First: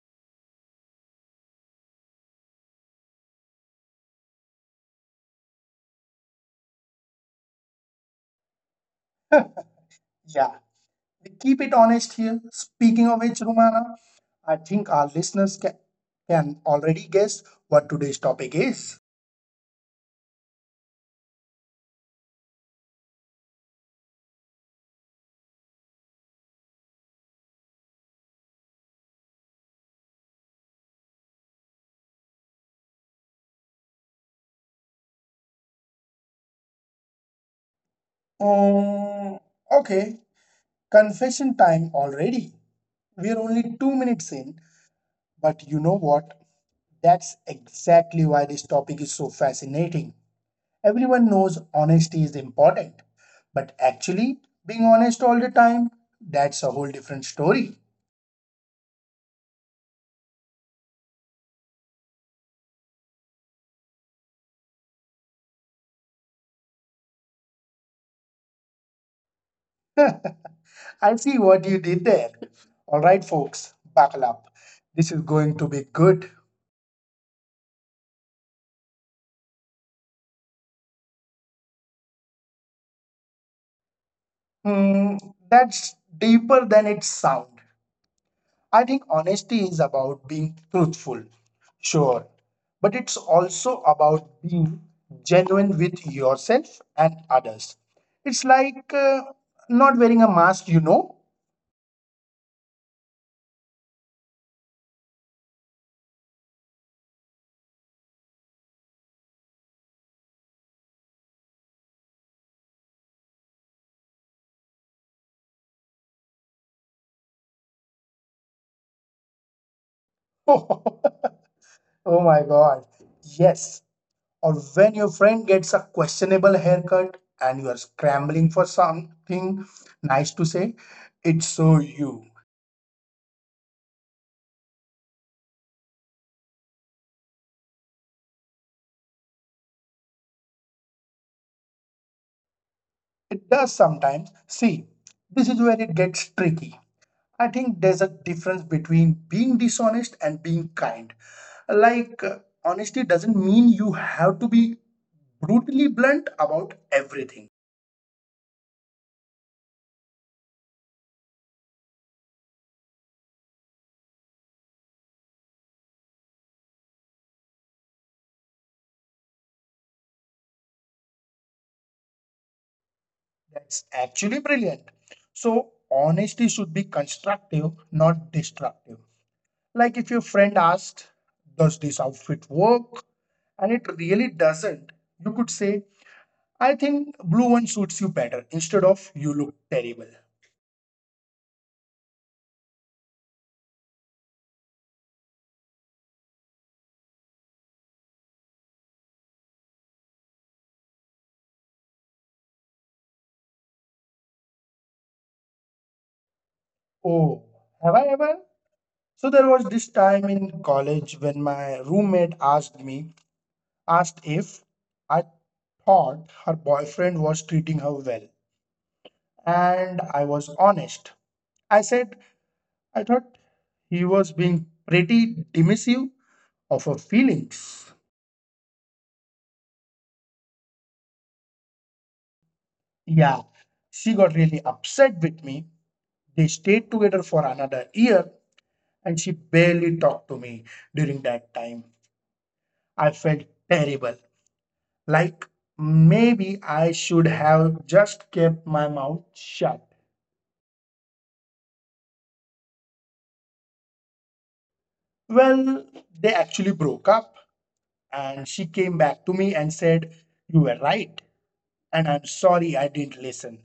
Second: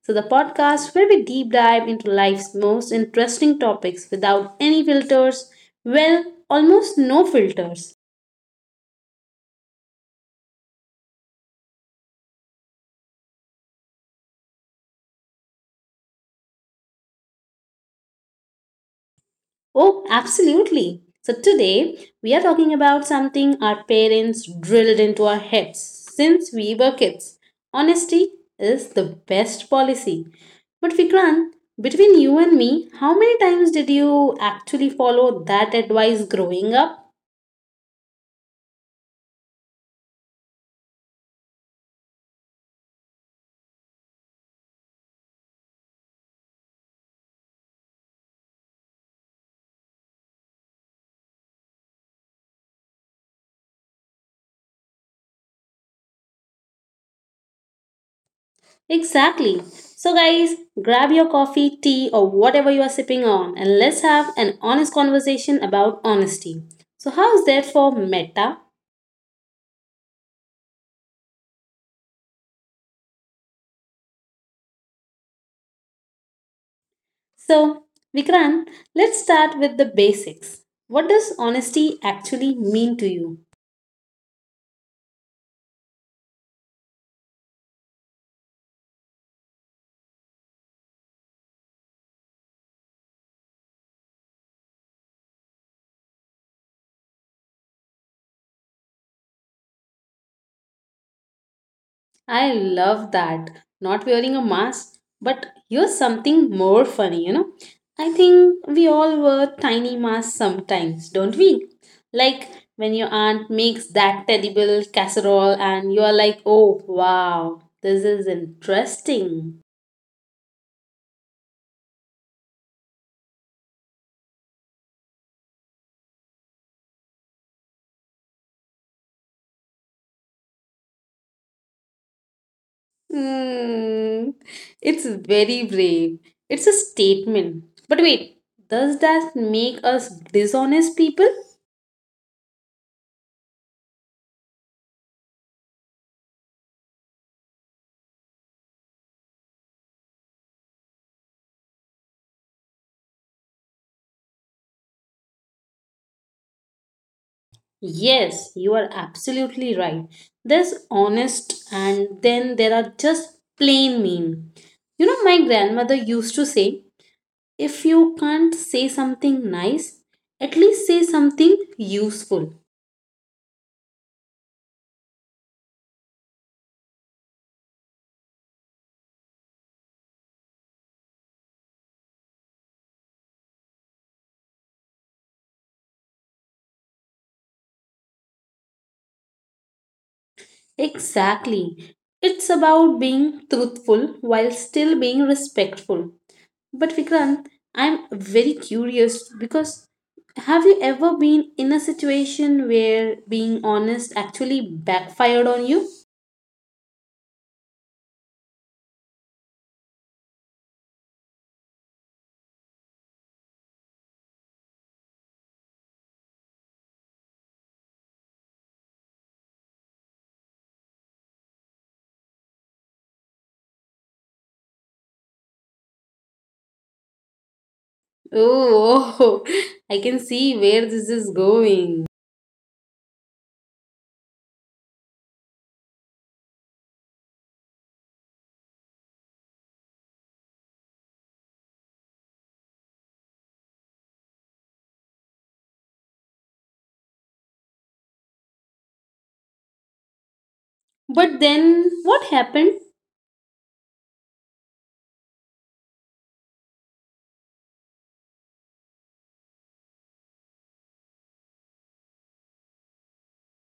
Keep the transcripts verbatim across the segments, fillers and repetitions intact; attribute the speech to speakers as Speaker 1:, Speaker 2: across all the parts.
Speaker 1: So, the podcast where we deep dive into life's most interesting topics without any filters. Well, almost no filters.
Speaker 2: Yeah, we keep it honest here. Speaking of which, Rumana, I think our listeners can, can already guess what today's topic is.
Speaker 1: Oh, absolutely. So, today we are talking about something our parents drilled into our heads since we were kids. Honesty is the best policy. But, Vikrant, between you and me, how many times did you actually follow that advice growing up?
Speaker 2: Um, okay, confession time already. We're only two minutes in, but you know what? That's exactly why this topic is so fascinating. Everyone knows honesty is important, but actually, being honest all the time, that's a whole different story.
Speaker 1: Exactly. So, guys, grab your coffee, tea, or whatever you are sipping on, and let's have an honest conversation about honesty. So, how's that for meta?
Speaker 2: I see what you did there. All right, folks, buckle up. This is going to be good.
Speaker 1: So, Vikrant, let's start with the basics. What does honesty actually mean to you?
Speaker 2: Hmm, that's deeper than it sounds. I think honesty is about being truthful, sure, but it's also about being genuine with yourself and others. It's like uh, not wearing a mask, you know?
Speaker 1: I love that. Not wearing a mask, but here's something more funny, you know? I think we all wear tiny masks sometimes, don't we? Like when your aunt makes that terrible casserole and you are like, oh wow, this is interesting.
Speaker 2: Oh my God. Yes. Or when your friend gets a questionable haircut and you are scrambling for something nice to say, it's so you.
Speaker 1: Hmm, it's very brave. It's a statement. But wait, does that make us dishonest people?
Speaker 2: It does sometimes. See, this is where it gets tricky. I think there's a difference between being dishonest and being kind. Like, uh, honesty doesn't mean you have to be brutally blunt about everything.
Speaker 1: Yes, you are absolutely right. There's honest and then there are just plain mean. You know, my grandmother used to say, if you can't say something nice, at least say something useful.
Speaker 2: That's actually brilliant. So, honesty should be constructive, not destructive. Like if your friend asked, "Does this outfit work?" and it really doesn't, you could say, "I think blue one suits you better," instead of, "You look terrible."
Speaker 1: Exactly. It's about being truthful while still being respectful. But Vikrant, I'm very curious because have you ever been in a situation where being honest actually backfired on you?
Speaker 2: Oh, have I ever? So there was this time in college when my roommate asked me, asked if I thought her boyfriend was treating her well. And I was honest. I said I thought he was being pretty dismissive of her feelings.
Speaker 1: Oh, I can see where this is going.
Speaker 2: Yeah, she got really upset with me. They stayed together for another year and she barely talked to me during that time. I felt terrible. Like maybe I should have just kept my mouth shut.
Speaker 1: But then what happened?
Speaker 2: Well, they actually broke up and she came back to me and said, "You were right. And I'm sorry I didn't listen."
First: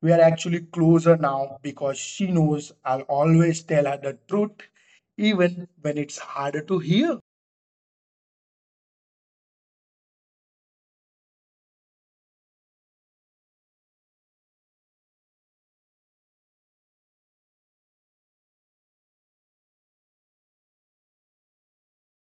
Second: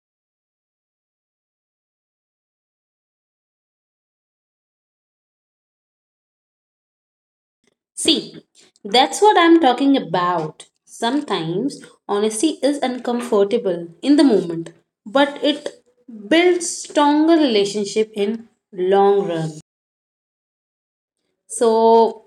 Speaker 2: We are actually closer now because she knows I'll always tell her the truth, even when it's harder to hear.
Speaker 1: See, that's what I'm talking about. Sometimes honesty is uncomfortable in the moment, but it builds stronger relationship in long run. So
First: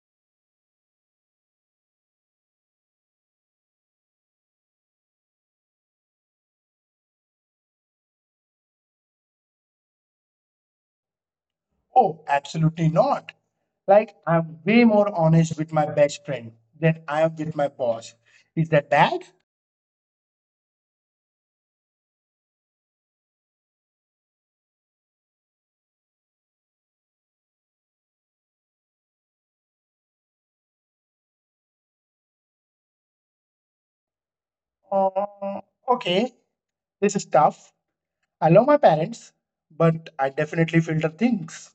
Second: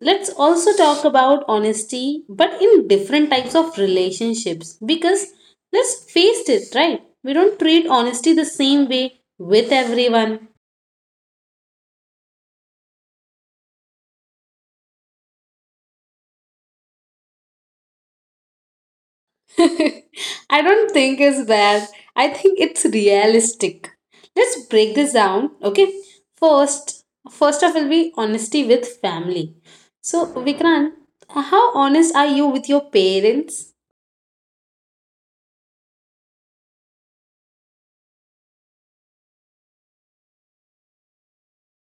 Speaker 1: let's also talk about honesty, but in different types of relationships. Because let's face it, right? We don't treat honesty the same way with everyone.
Speaker 2: Oh, absolutely not. Like, I'm way more honest with my best friend than I am with my boss. Is that bad?
Speaker 1: I don't think it's bad. I think it's realistic. Let's break this down, okay? First, first of all, we honesty with family. So, Vikrant, how honest are you with your parents?
Speaker 2: Uh, okay, this is tough. I love my parents, but I definitely filter things.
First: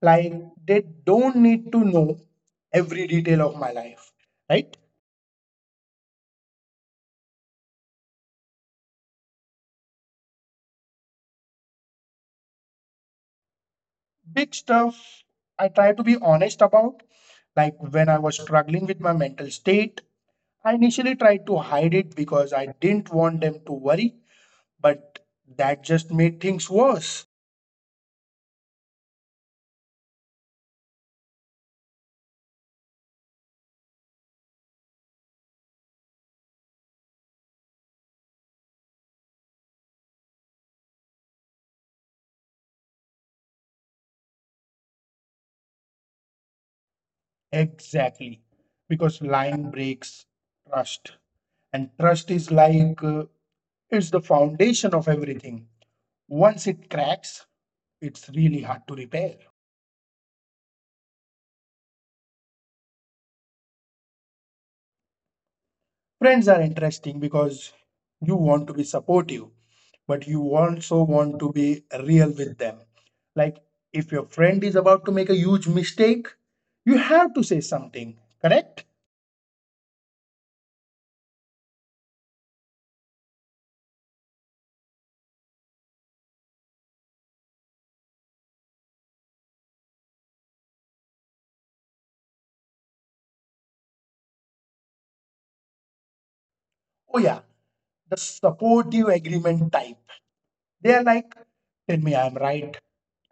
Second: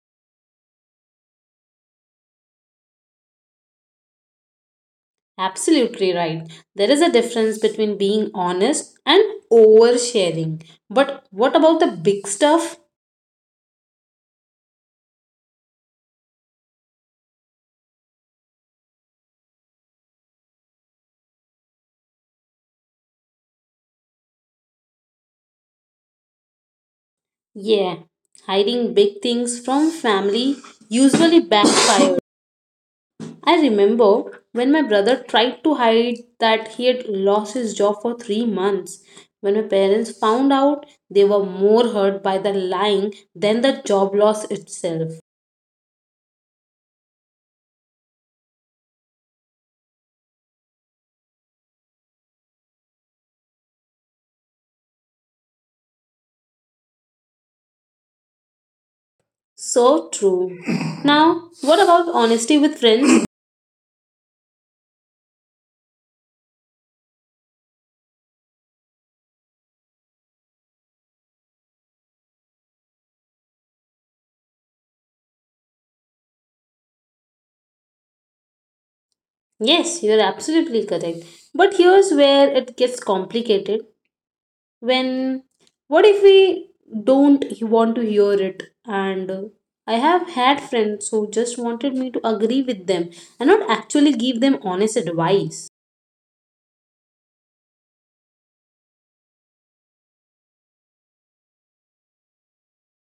Speaker 2: Like, they don't need to know every detail of my life, right?
Speaker 1: Absolutely right. There is a difference between being honest and oversharing. But what about the big stuff?
Speaker 2: Big stuff I try to be honest about, like when I was struggling with my mental state. I initially tried to hide it because I didn't want them to worry, but that just made things worse.
Speaker 1: Yeah, hiding big things from family usually backfires. I remember when my brother tried to hide that he had lost his job for three months. When my parents found out, they were more hurt by the lying than the job loss itself.
Speaker 2: Exactly. Because lying breaks trust. And trust is like uh, it's the foundation of everything. Once it cracks, it's really hard to repair.
Speaker 1: So true. Now, what about honesty with friends?
Speaker 2: Friends are interesting because you want to be supportive, but you also want to be real with them. Like if your friend is about to make a huge mistake, you have to say something, correct?
Speaker 1: Yes, you're absolutely correct. But here's where it gets complicated. When, what if we don't want to hear it? And uh, I have had friends who just wanted me to agree with them and not actually give them honest advice.
Speaker 2: Oh, yeah, the supportive agreement type. They are like, "Tell me I'm right,"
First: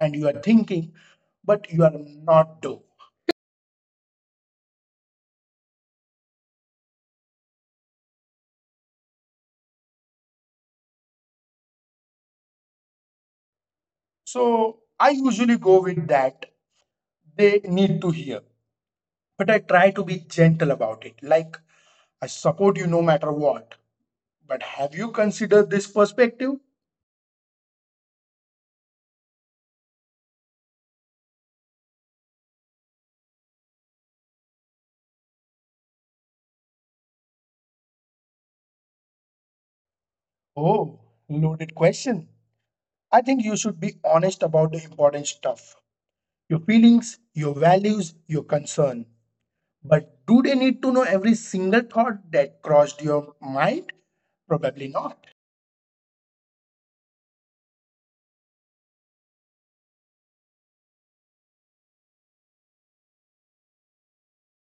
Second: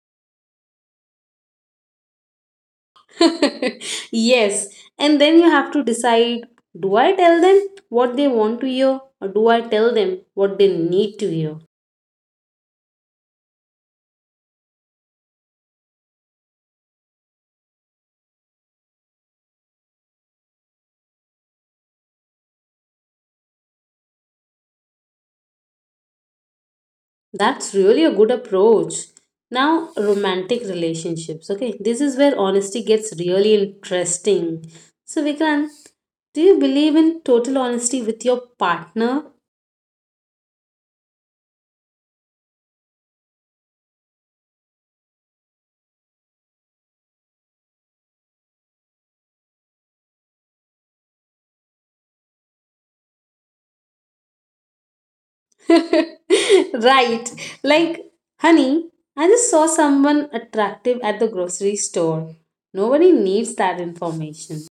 Speaker 2: and you are thinking, "But you are not though."
Speaker 1: Yes, and then you have to decide, do I tell them what they want to hear or do I tell them what they need to hear?
Speaker 2: So I usually go with that. They need to hear. But I try to be gentle about it. Like, "I support you no matter what. But have you considered this perspective?"
Speaker 1: That's really a good approach. Now, romantic relationships. Okay, this is where honesty gets really interesting. So, Vikrant, do you believe in total honesty with your partner?
Speaker 2: Oh, loaded question. I think you should be honest about the important stuff: your feelings, your values, your concern. But do they need to know every single thought that crossed your mind? Probably not.
Speaker 1: Right. Like, honey, I just saw someone attractive at the grocery store. Nobody needs that information.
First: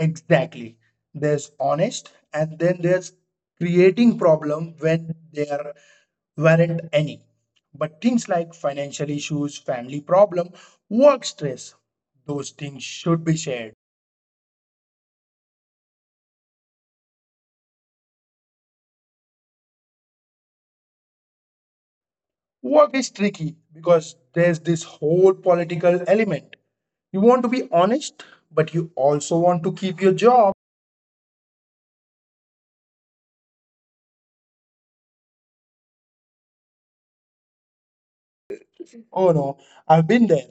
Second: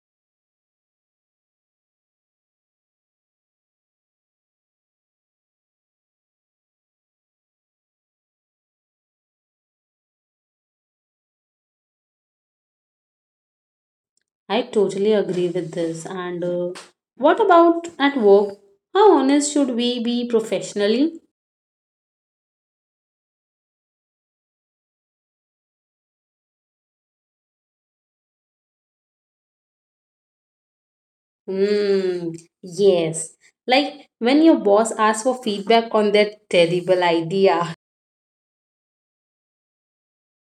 Speaker 2: Exactly. There's honest, and then there's creating problem when there weren't any. But things like financial issues, family problem, work stress, those things should be shared.
Speaker 1: I totally agree with this. And uh, What about at work? How honest should we be professionally?
Speaker 2: Work is tricky because there's this whole political element. You want to be honest, but you also want to keep your job.
Speaker 1: Mm, yes. Like when your boss asks for feedback on that terrible idea.
Speaker 2: Oh no, I've been there.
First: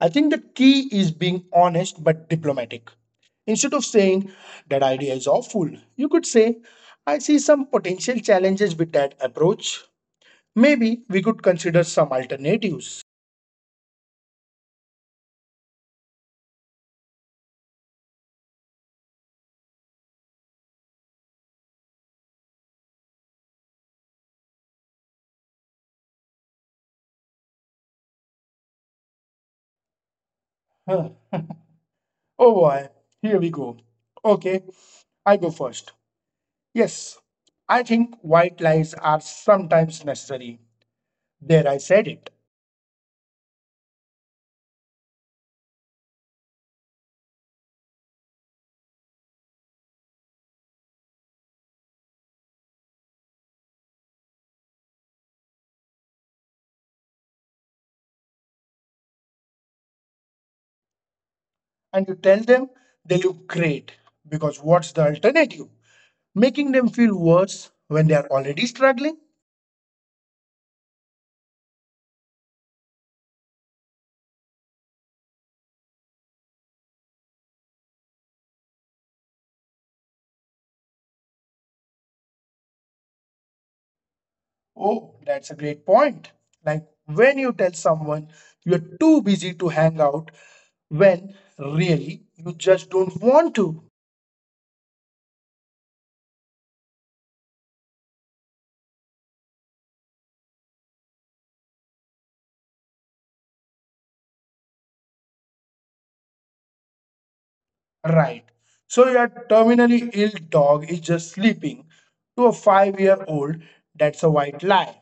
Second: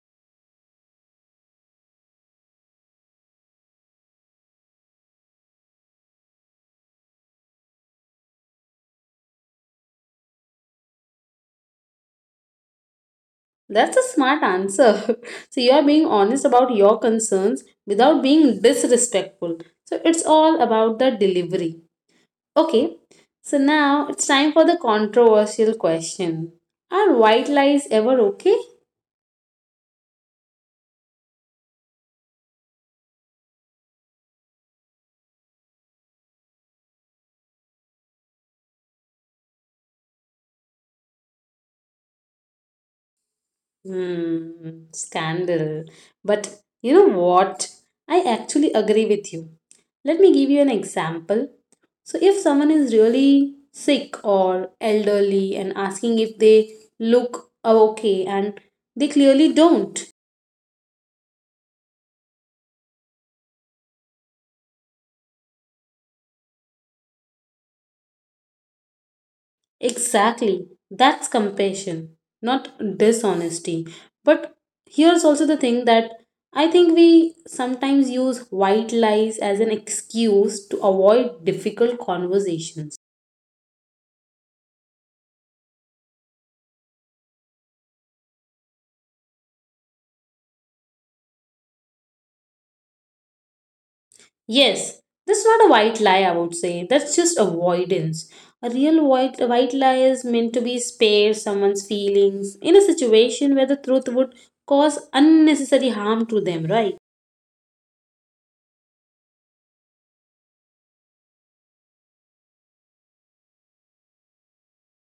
Speaker 2: I think the key is being honest but diplomatic. Instead of saying, "That idea is awful," you could say, "I see some potential challenges with that approach. Maybe we could consider some alternatives."
Speaker 1: That's a smart answer. So you are being honest about your concerns without being disrespectful. So it's all about the delivery. Okay. So now it's time for the controversial question. Are white lies ever okay?
Speaker 2: Huh. Oh boy, here we go. Okay, I go first. Yes, I think white lies are sometimes necessary. There, I said it.
Speaker 1: Hmm, scandal. But you know what? I actually agree with you. Let me give you an example. So, if someone is really sick or elderly and asking if they look okay and they clearly don't,
Speaker 2: And you tell them they look great because what's the alternative? Making them feel worse when they are already struggling?
Speaker 1: exactly, that's compassion, not dishonesty. But here's also the thing that I think we sometimes use white lies as an excuse to avoid difficult conversations.
Speaker 2: Oh, that's a great point. Like when you tell someone you're too busy to hang out when really you just don't want to.
Speaker 1: Yes, that's not a white lie, I would say. That's just avoidance. A real white, white lie is meant to be spare someone's feelings in a situation where the truth would cause unnecessary harm to them, right?
Speaker 2: Right. So, "Your terminally ill dog is just sleeping," to a five year old. That's a white lie.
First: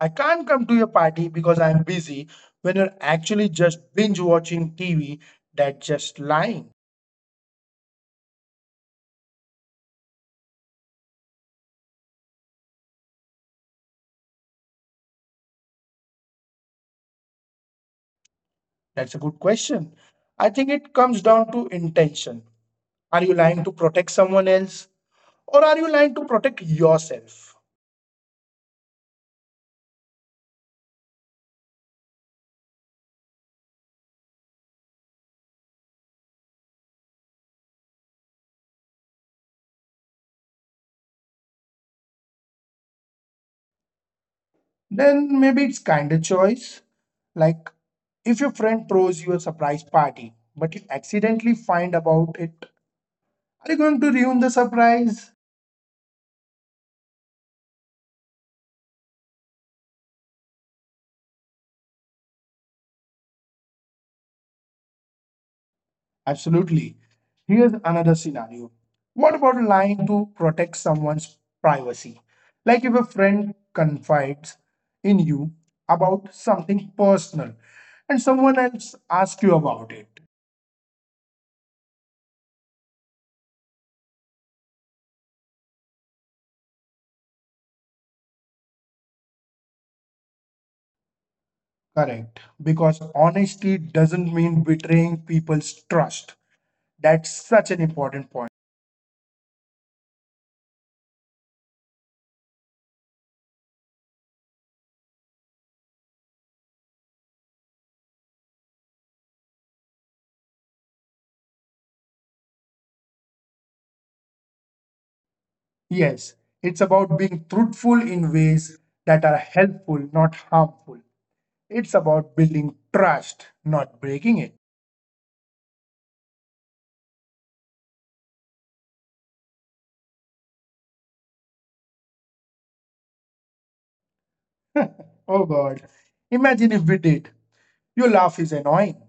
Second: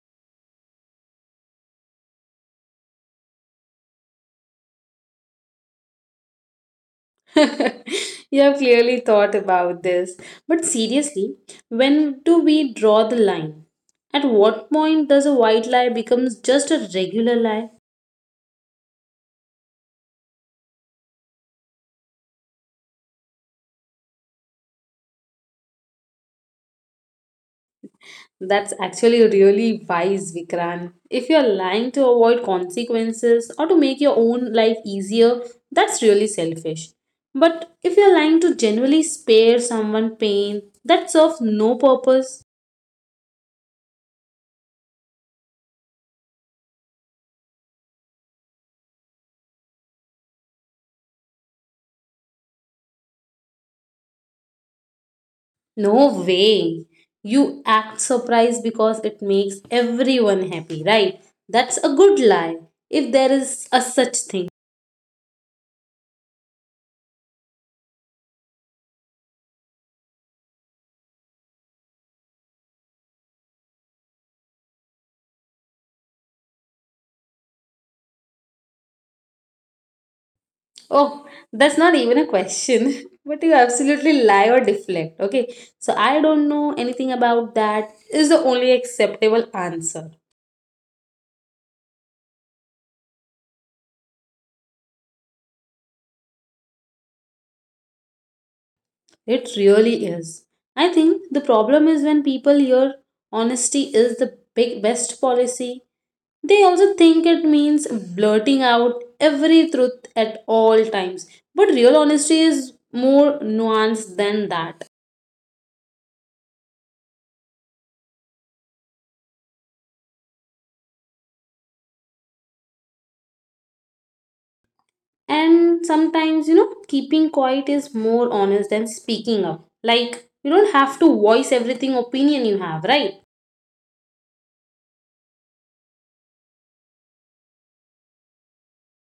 Speaker 2: "I can't come to your party because I'm busy," when you're actually just binge watching T V. That's just lying.
Speaker 1: You have clearly thought about this. But seriously, when do we draw the line? At what point does a white lie becomes just a regular lie?
Speaker 2: That's a good question. I think it comes down to intention. Are you lying to protect someone else or are you lying to protect yourself?
Speaker 1: That's actually really wise, Vikrant. If you're lying to avoid consequences or to make your own life easier, that's really selfish. But if you're lying to genuinely spare someone pain, that serves no purpose.
Speaker 2: Then maybe it's kind of choice. Like if your friend throws you a surprise party, but you accidentally find about it, are you going to ruin the surprise?
Speaker 1: No way. You act surprised because it makes everyone happy, right? That's a good lie, if there is a such thing.
Speaker 2: Absolutely. Here's another scenario. What about lying to protect someone's privacy? Like if a friend confides in you about something personal and someone else asks you about it.
Speaker 1: Oh, that's not even a question. But you absolutely lie or deflect. Okay. So, "I don't know anything about that" is the only acceptable answer.
Speaker 2: Correct. Because honesty doesn't mean betraying people's trust. That's such an important point.
Speaker 1: It really is. I think the problem is when people hear honesty is the big best policy, they also think it means blurting out every truth at all times. But real honesty is more nuanced than that.
Speaker 2: Yes, it's about being truthful in ways that are helpful, not harmful. It's about building trust, not breaking it.
Speaker 1: And sometimes, you know, keeping quiet is more honest than speaking up. Like, you don't have to voice everything opinion you have, right?
Speaker 2: Oh God. Imagine if we did. "Your laugh is annoying.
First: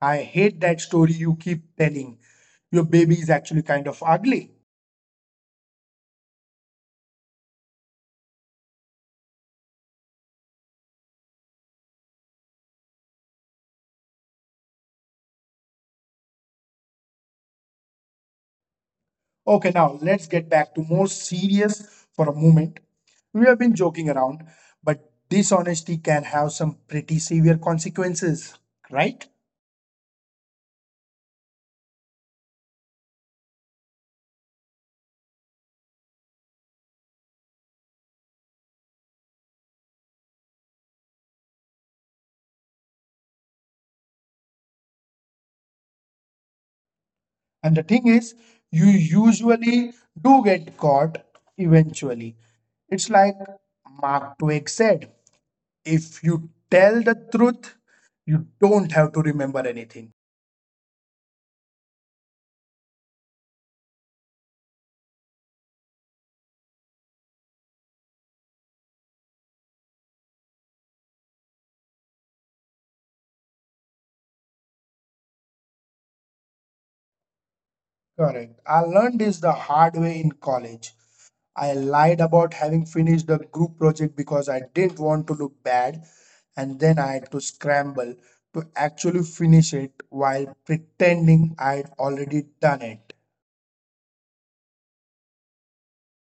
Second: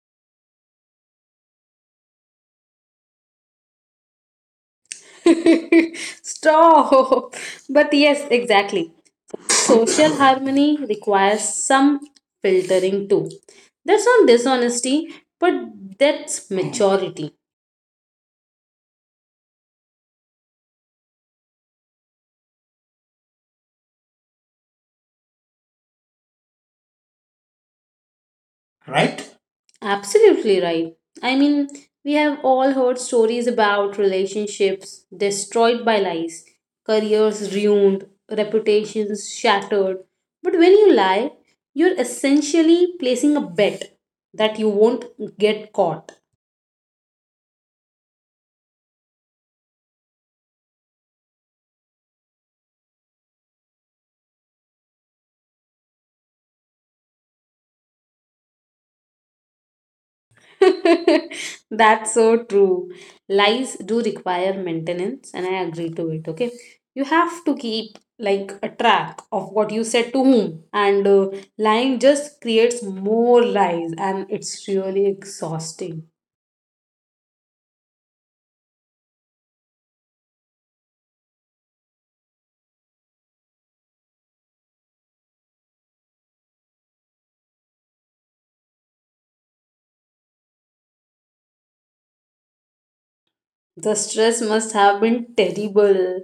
Speaker 2: I hate that story you keep telling. Your baby is actually kind of ugly."
Speaker 1: Stop. But yes, exactly, social harmony requires some filtering too. That's not dishonesty, but that's maturity.
Speaker 2: Okay, now let's get back to more serious for a moment. We have been joking around, but dishonesty can have some pretty severe consequences, right?
Speaker 1: Right? Absolutely right. I mean, we have all heard stories about relationships destroyed by lies, careers ruined, reputations shattered. But when you lie, you're essentially placing a bet that you won't get caught.
Speaker 2: And the thing is, you usually do get caught eventually. It's like Mark Twain said, "If you tell the truth, you don't have to remember anything."
Speaker 1: That's so true. Lies do require maintenance, and I agree to it. Okay, you have to keep like a track of what you said to whom, and uh, lying just creates more lies, and it's really exhausting.
Speaker 2: Correct. I learned this the hard way in college. I lied about having finished the group project because I didn't want to look bad, and then I had to scramble to actually finish it while pretending I had already done it.
Speaker 1: The stress must have been terrible.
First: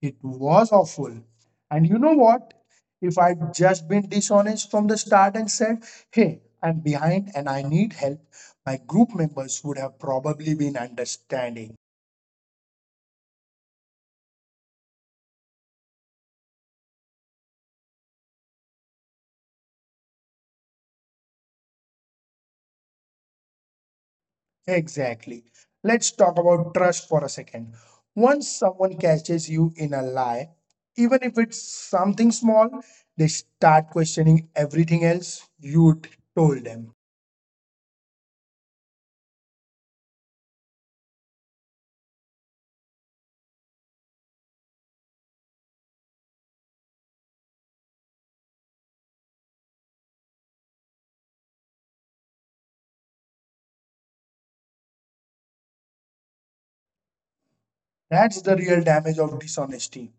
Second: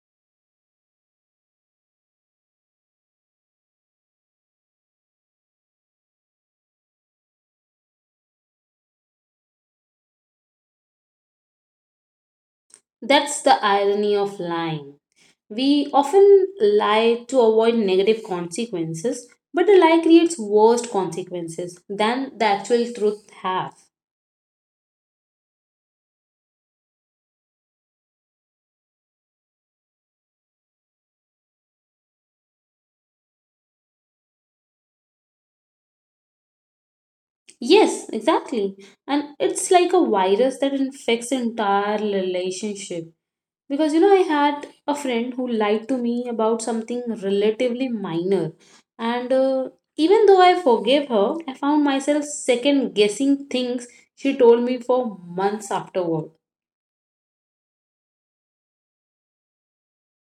Speaker 2: It was awful. And you know what? If I'd just been dishonest from the start and said, "Hey, I'm behind and I need help," my group members would have probably been understanding.
Speaker 1: That's the irony of lying. We often lie to avoid negative consequences, but a lie creates worse consequences than the actual truth have.
Speaker 2: Exactly. Let's talk about trust for a second. Once someone catches you in a lie, even if it's something small, they start questioning everything else you'd told them.
Speaker 1: Yes, exactly. And it's like a virus that infects the entire relationship. Because you know, I had a friend who lied to me about something relatively minor, and uh, even though I forgave her, I found myself second guessing things she told me for months afterward.
Speaker 2: That's the real damage of dishonesty.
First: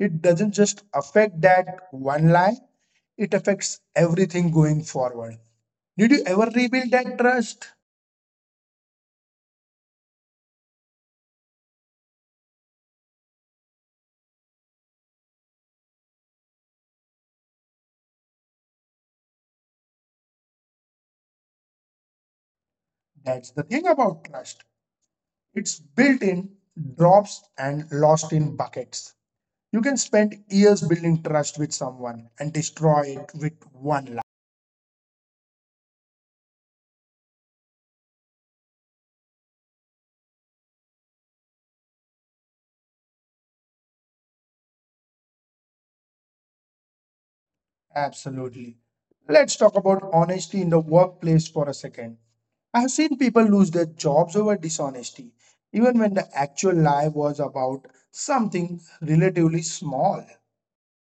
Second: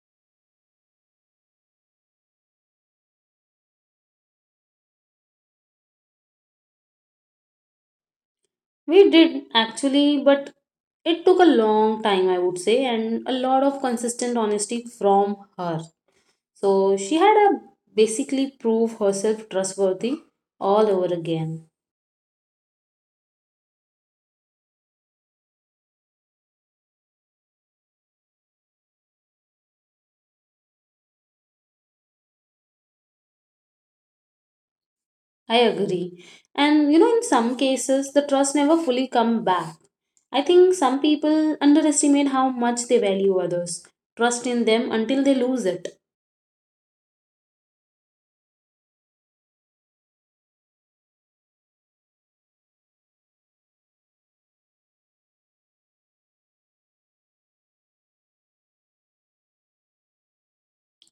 Speaker 2: It doesn't just affect that one lie, it affects everything going forward. Did you ever rebuild that trust?
Speaker 1: We did actually, but it took a long time, I would say, and a lot of consistent honesty from her. So she had a basically prove herself trustworthy all over again.
Speaker 2: That's the thing about trust. It's built in drops and lost in buckets. You can spend years building trust with someone and destroy it with one lie.
Speaker 1: I agree. And you know, in some cases, the trust never fully come back. I think some people underestimate how much they value others, trust in them until they lose it.
Speaker 2: Absolutely. Let's talk about honesty in the workplace for a second. I have seen people lose their jobs over dishonesty, even when the actual lie was about something relatively small.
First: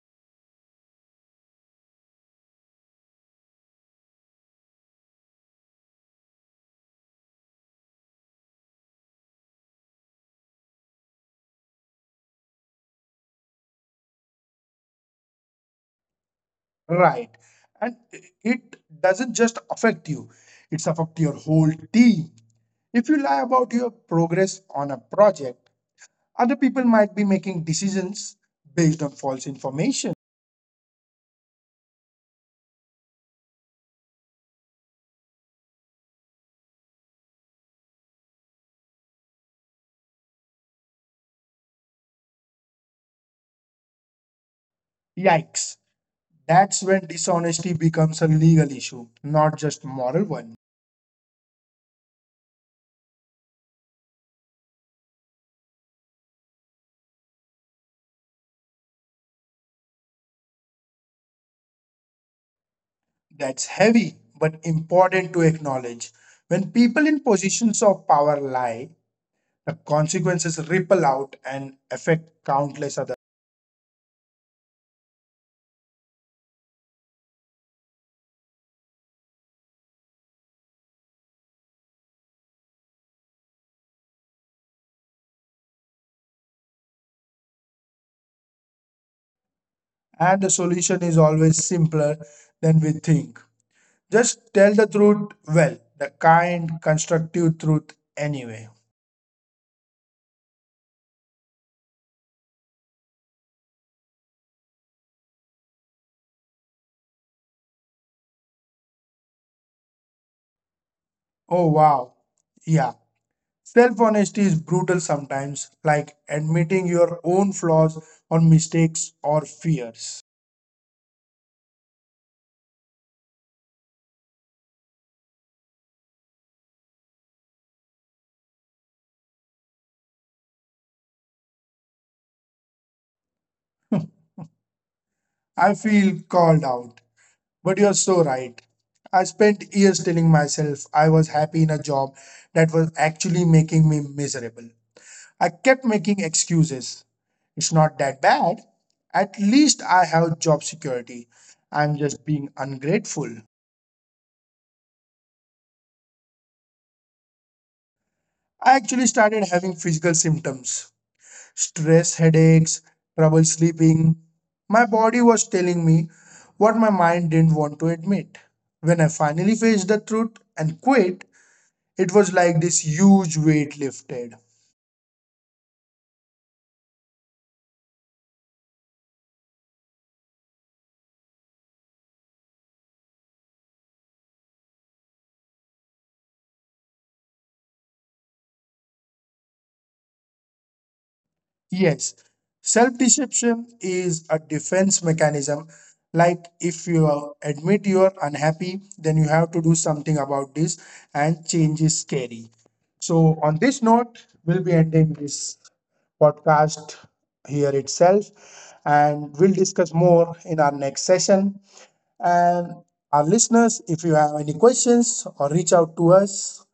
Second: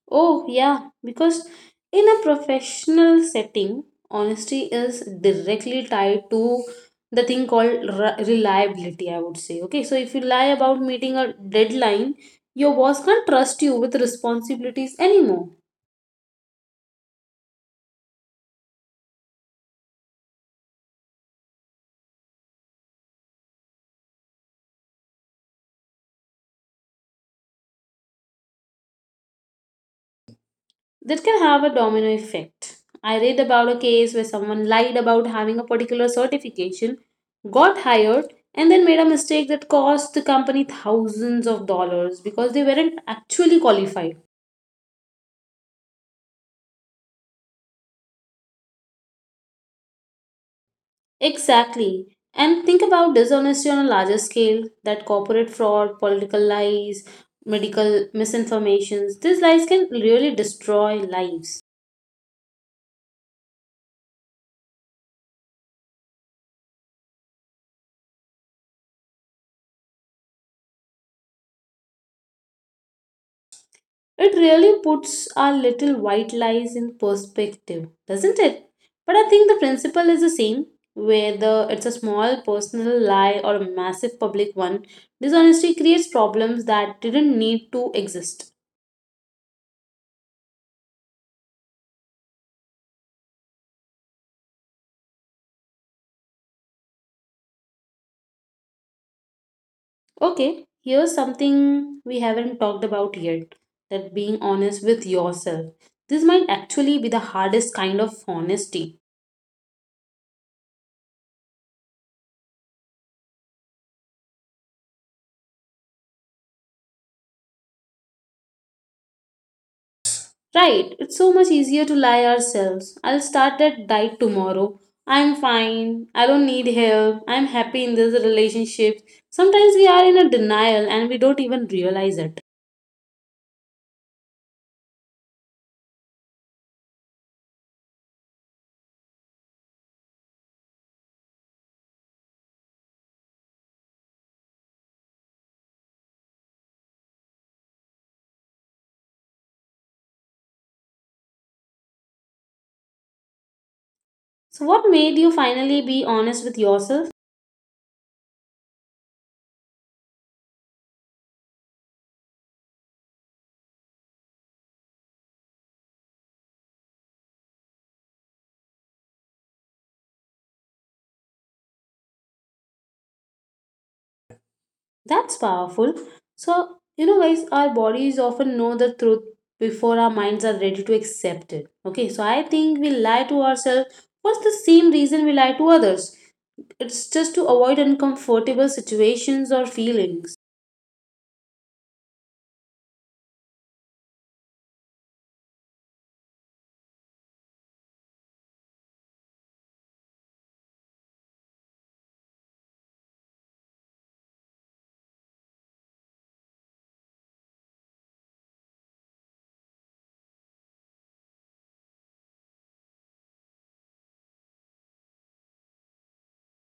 Speaker 1: Oh, yeah, because in a professional setting, honesty is directly tied to the thing called re- reliability, I would say. Okay, so if you lie about meeting a deadline, your boss can't trust you with responsibilities anymore.
Speaker 2: Right. And it doesn't just affect you, it's affect your whole team. If you lie about your progress on a project, other people might be making decisions based on false information.
Speaker 1: That can have a domino effect. I read about a case where someone lied about having a particular certification, got hired, and then made a mistake that cost the company thousands of dollars because they weren't actually qualified.
Speaker 2: Yikes. That's when dishonesty becomes a legal issue, not just moral one.
Speaker 1: Exactly. And think about dishonesty on a larger scale: that corporate fraud, political lies, medical misinformations. These lies can really destroy lives.
Speaker 2: That's heavy, but important to acknowledge. When people in positions of power lie, the consequences ripple out and affect countless others.
Speaker 1: It really puts our little white lies in perspective, doesn't it? But I think the principle is the same whether it's a small personal lie or a massive public one. Dishonesty creates problems that didn't need to exist.
Speaker 2: And the solution is always simpler than we think. Just tell the truth, well, the kind, constructive truth anyway.
Speaker 1: Okay, here's something we haven't talked about yet: that being honest with yourself. This might actually be the hardest kind of honesty.
Speaker 2: Oh, wow. Yeah. Self honesty is brutal sometimes, like admitting your own flaws or mistakes or fears.
Speaker 1: Right, it's so much easier to lie ourselves. I'll start that diet tomorrow. I'm fine. I don't need help. I'm happy in this relationship. Sometimes we are in a denial and we don't even realize it.
Speaker 2: I feel called out. But you're so right. I spent years telling myself I was happy in a job that was actually making me miserable. I kept making excuses. "It's not that bad. At least I have job security. I'm just being ungrateful."
Speaker 1: So, what made you finally be honest with yourself?
Speaker 2: I actually started having physical symptoms: stress, headaches, trouble sleeping. My body was telling me what my mind didn't want to admit. When I finally faced the truth and quit, it was like this huge weight lifted.
Speaker 1: That's powerful. So, you know, guys, our bodies often know the truth before our minds are ready to accept it. Okay, so I think we lie to ourselves for the same reason we lie to others. It's just to avoid uncomfortable situations or feelings.
Speaker 2: Yes, self deception is a defense mechanism. Like if you uh, admit you are unhappy, then you have to do something about this, and change is scary. So, on this note, we'll be ending this podcast here itself, and we'll discuss more in our next session. And our listeners, if you have any questions or reach out to us,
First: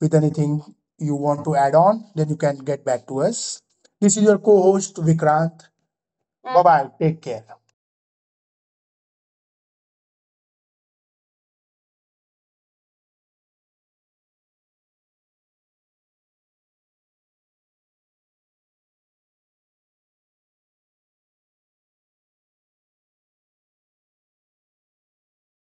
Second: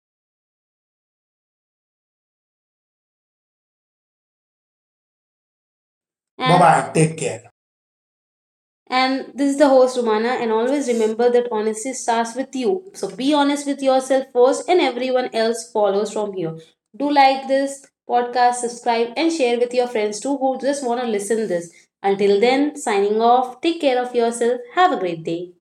Speaker 2: with anything you want to add on, then you can get back to us. This is your co host Vikrant.
Speaker 1: Bye. And
Speaker 2: Bye bye.
Speaker 1: bye. Take
Speaker 2: Take
Speaker 1: care.
Speaker 2: care.
Speaker 1: And this is the host, Romana. And always remember that honesty starts with you. So be honest with yourself first, and everyone else follows from here. Do like this podcast, subscribe, and share with your friends too who just want to listen this. Until then, signing off. Take care of yourself. Have a great day.